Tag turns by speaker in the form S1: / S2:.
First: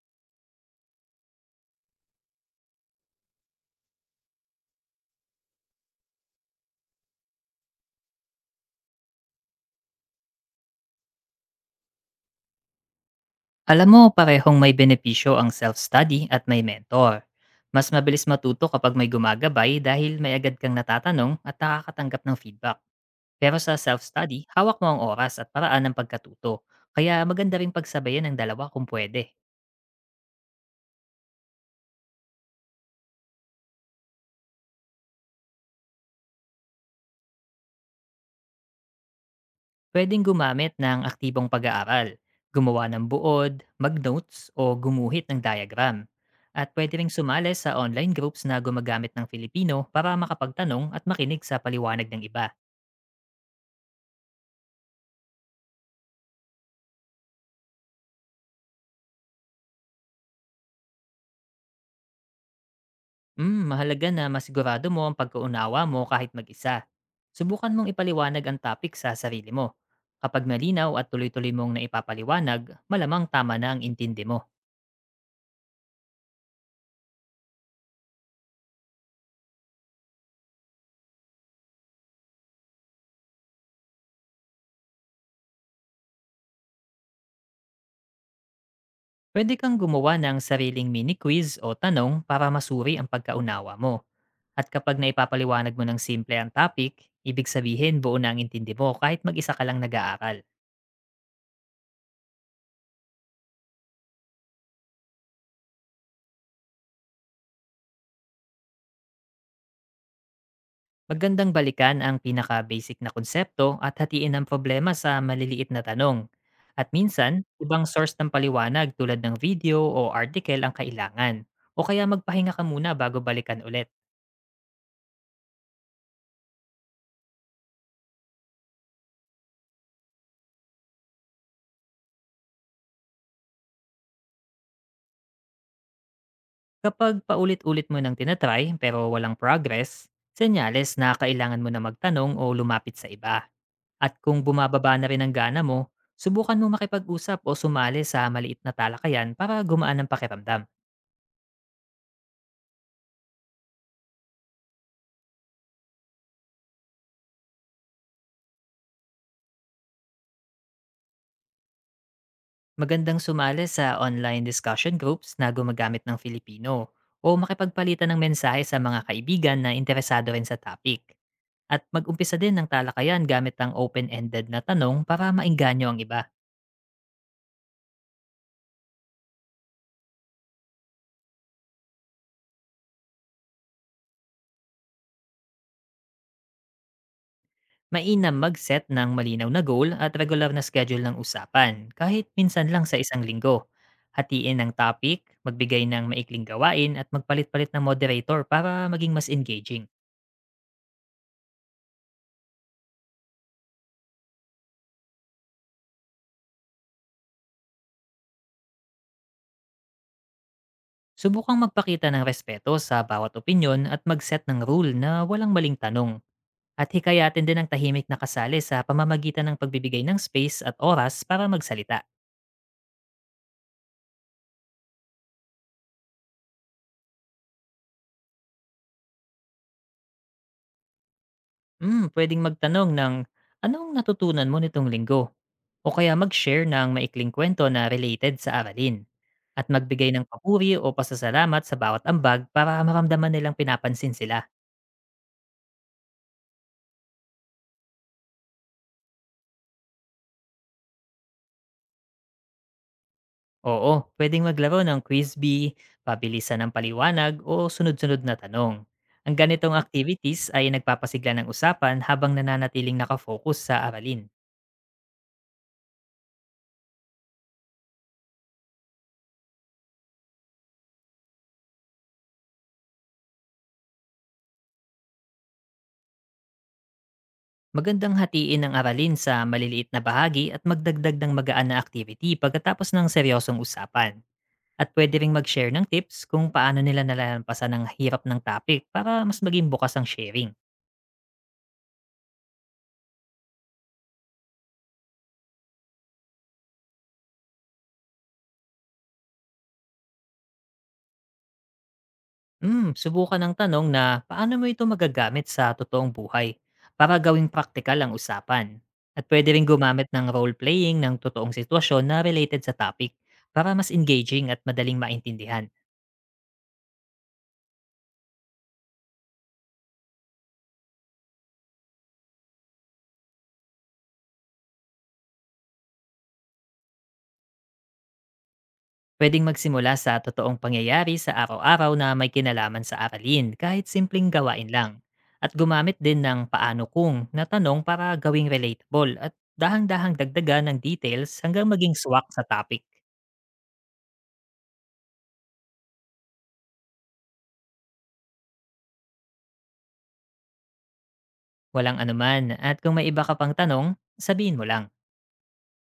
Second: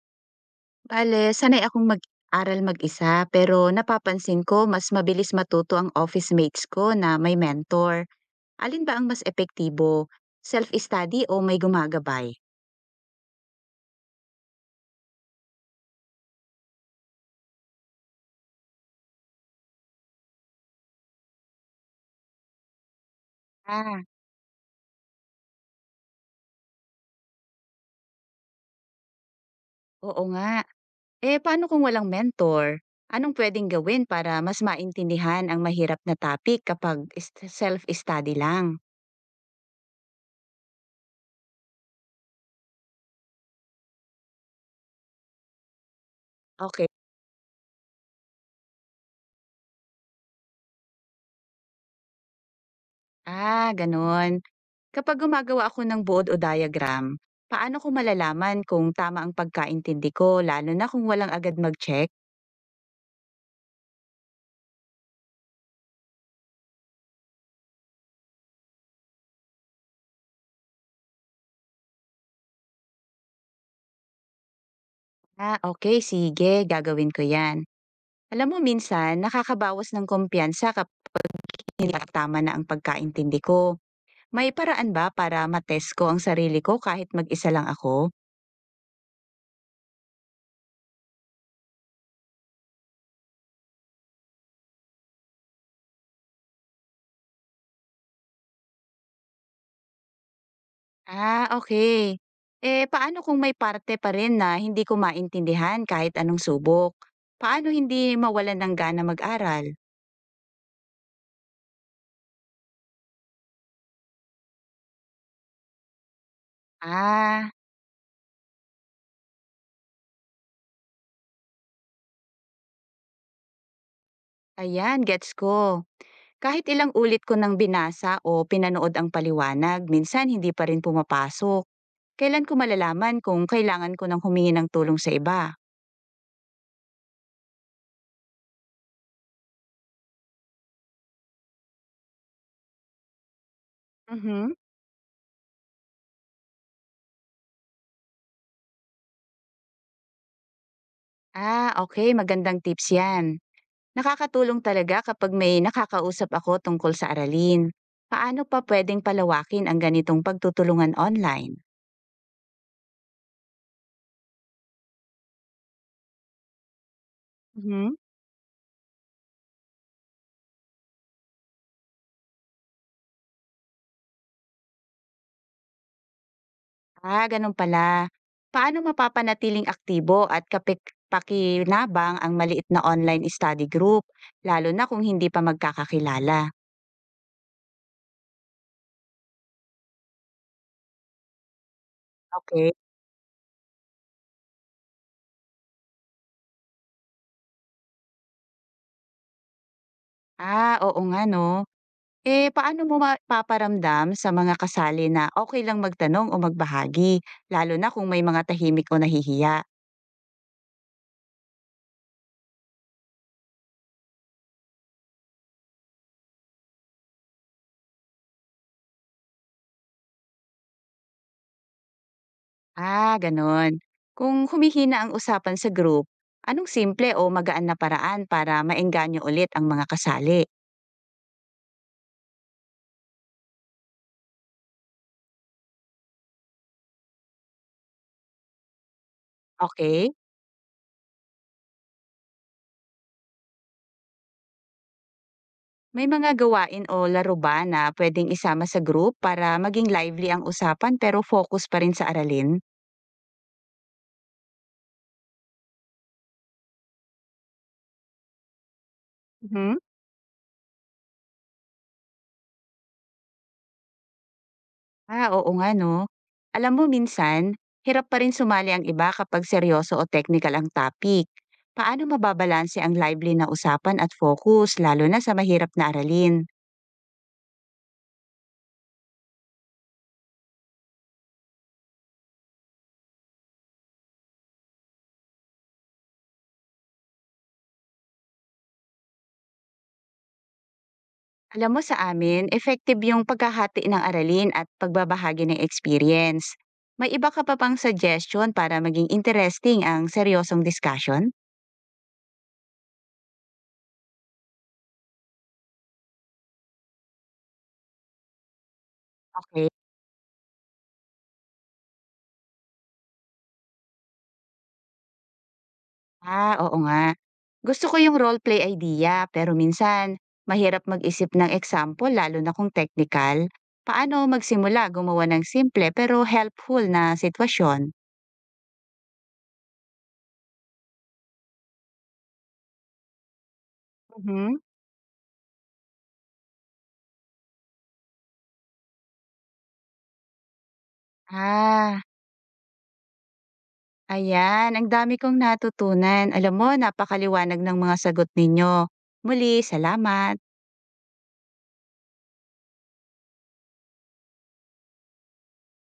S1: Bale, sanay akong mag-aral mag-isa pero napapansin ko mas mabilis matuto ang office mates ko na may mentor. Alin ba ang mas epektibo? Self-study o may gumagabay?
S2: Alam mo, parehong may benepisyo ang self-study at may mentor. Mas mabilis matuto kapag may gumagabay dahil may agad kang natatanong at nakakatanggap ng feedback. Pero sa
S1: Ah,
S2: self-study, hawak mo ang oras at paraan ng pagkatuto. Kaya maganda ring pagsabayan ng dalawa kung pwede.
S1: Oo nga. Eh, paano kung walang mentor? Anong pwedeng gawin para mas maintindihan ang mahirap na topic kapag self-study lang?
S2: Pwedeng gumamit ng aktibong pag-aaral, gumawa ng buod, mag-notes o gumuhit ng diagram. At
S1: Okay.
S2: pwede ring sumali sa online groups na gumagamit ng Filipino para makapagtanong at makinig sa paliwanag ng iba.
S1: Ganun. Kapag gumagawa ako ng board o diagram, paano ko malalaman kung tama ang pagkaintindi ko lalo na kung walang agad mag-check?
S2: Mm, mahalaga na masigurado mo ang pagkaunawa mo kahit mag-isa. Subukan mong ipaliwanag ang topic sa sarili mo. Kapag malinaw at tuloy-tuloy mong naipapaliwanag, malamang tama na ang intindi mo.
S1: Okey, sige, gagawin ko 'yan. Alam mo, minsan nakakabawas ng kumpiyansa kapag hindi tama na ang pagkaintindi ko. May paraan ba para matest ko ang sarili ko kahit mag-isa lang ako?
S2: Pwede kang gumawa ng sariling mini-quiz o tanong para masuri ang pagkaunawa mo. At kapag naipapaliwanag mo ng simple ang topic, ibig sabihin buo na ang intindi mo kahit mag-isa ka lang nag-aaral.
S1: Okay. Eh, paano kung may parte pa rin na hindi ko maintindihan kahit anong subok? Paano hindi mawalan ng gana mag-aral?
S2: Magandang balikan ang pinaka-basic na konsepto at hatiin ang problema sa maliliit na tanong. At minsan,
S1: Ah,
S2: ibang source ng paliwanag tulad ng video o article ang kailangan. O kaya magpahinga ka muna bago balikan ulit.
S1: Ayan, gets ko. Kahit ilang ulit ko nang binasa o pinanood ang paliwanag, minsan hindi pa rin pumapasok. Kailan ko malalaman kung kailangan ko ng humingi ng tulong sa iba?
S2: Kapag paulit-ulit mo nang tinatry pero walang progress, senyales na kailangan mo na magtanong o lumapit sa iba. At kung
S1: Mhm.
S2: bumababa na rin ang gana mo, subukan mo makipag-usap o sumali sa maliit na talakayan para gumaan ang pakiramdam.
S1: Okay, magandang tips 'yan. Nakakatulong talaga kapag may nakakausap ako tungkol sa aralin. Paano pa pwedeng palawakin ang ganitong pagtutulungan online?
S2: Magandang sumali sa online discussion groups na gumagamit ng Filipino o
S1: Mhm.
S2: makipagpalitan ng mensahe sa mga kaibigan na interesado rin sa topic. At mag-umpisa din ng talakayan gamit ang open-ended na tanong para maingganyo ang iba.
S1: Gano'n pala. Paano mapapanatiling aktibo at pakinabang ang maliit na online study group, lalo na kung hindi pa magkakakilala?
S2: Mainam mag-set ng malinaw na goal at regular na schedule ng usapan, kahit minsan
S1: Okay.
S2: lang sa isang linggo. Hatiin ang topic, magbigay ng maikling gawain at magpalit-palit ng moderator para maging mas engaging.
S1: Oo nga 'no. Eh, paano mo mapaparamdam sa mga kasali na okay lang magtanong o magbahagi, lalo na kung may mga tahimik o nahihiya?
S2: Subukang magpakita ng respeto sa bawat opinyon at mag-set ng rule na walang maling tanong. At hikayatin din ang tahimik na kasali sa pamamagitan ng pagbibigay ng space at oras para magsalita.
S1: Gano'n. Kung humihina ang usapan sa group, anong simple o magaan na paraan para maengganyo ulit ang mga kasali?
S2: Pwedeng magtanong ng anong natutunan mo nitong linggo? O kaya mag-share ng maikling kwento na related sa aralin. At magbigay
S1: Okay.
S2: ng papuri o pasasalamat sa bawat ambag para maramdaman nilang pinapansin sila.
S1: May mga gawain o laro ba na puwedeng isama sa group para maging lively ang usapan pero focus pa rin sa aralin?
S2: Oo, pwedeng maglaro ng quiz bee, pabilisan ng paliwanag o sunod-sunod na tanong. Ang ganitong
S1: Mhm.
S2: activities ay nagpapasigla ng usapan habang nananatiling nakafocus sa aralin.
S1: Oo nga 'no. Alam mo, minsan hirap pa rin sumali ang iba kapag seryoso o technical ang topic. Paano mababalanse ang lively na usapan at focus lalo na sa mahirap na aralin?
S2: Magandang hatiin ang aralin sa maliliit na bahagi at magdagdag ng magaan na activity pagkatapos ng seryosong usapan. At pwede ring mag-share ng tips kung paano nila nalalampasan ang hirap ng topic para mas maging bukas ang sharing.
S1: Alam mo, sa amin effective yung pagkahati ng aralin at pagbabahagi ng experience. May iba ka pa bang suggestion para maging interesting ang seryosong discussion?
S2: Subukan ng tanong na paano mo ito magagamit sa totoong buhay para gawing praktikal ang usapan. At pwede rin
S1: Okey.
S2: gumamit ng role-playing ng totoong sitwasyon na related sa topic para mas engaging at madaling maintindihan.
S1: Oo nga. Gusto ko yung roleplay idea pero minsan mahirap mag-isip ng example lalo na kung technical. Paano magsimula gumawa ng simple pero helpful na sitwasyon?
S2: Pwedeng magsimula sa totoong pangyayari sa araw-araw na may kinalaman sa aralin kahit simpleng
S1: Mhm.
S2: gawain lang. At gumamit din ng paano kung na tanong para gawing relatable at dahang-dahang dagdagan ng details hanggang maging
S1: Ah,
S2: swak sa topic.
S1: Ayan. Ang dami kong natutunan. Alam mo, napakaliwanag ng mga sagot ninyo. Muli, salamat.
S2: Walang anuman at kung may iba ka pang tanong, sabihin mo lang.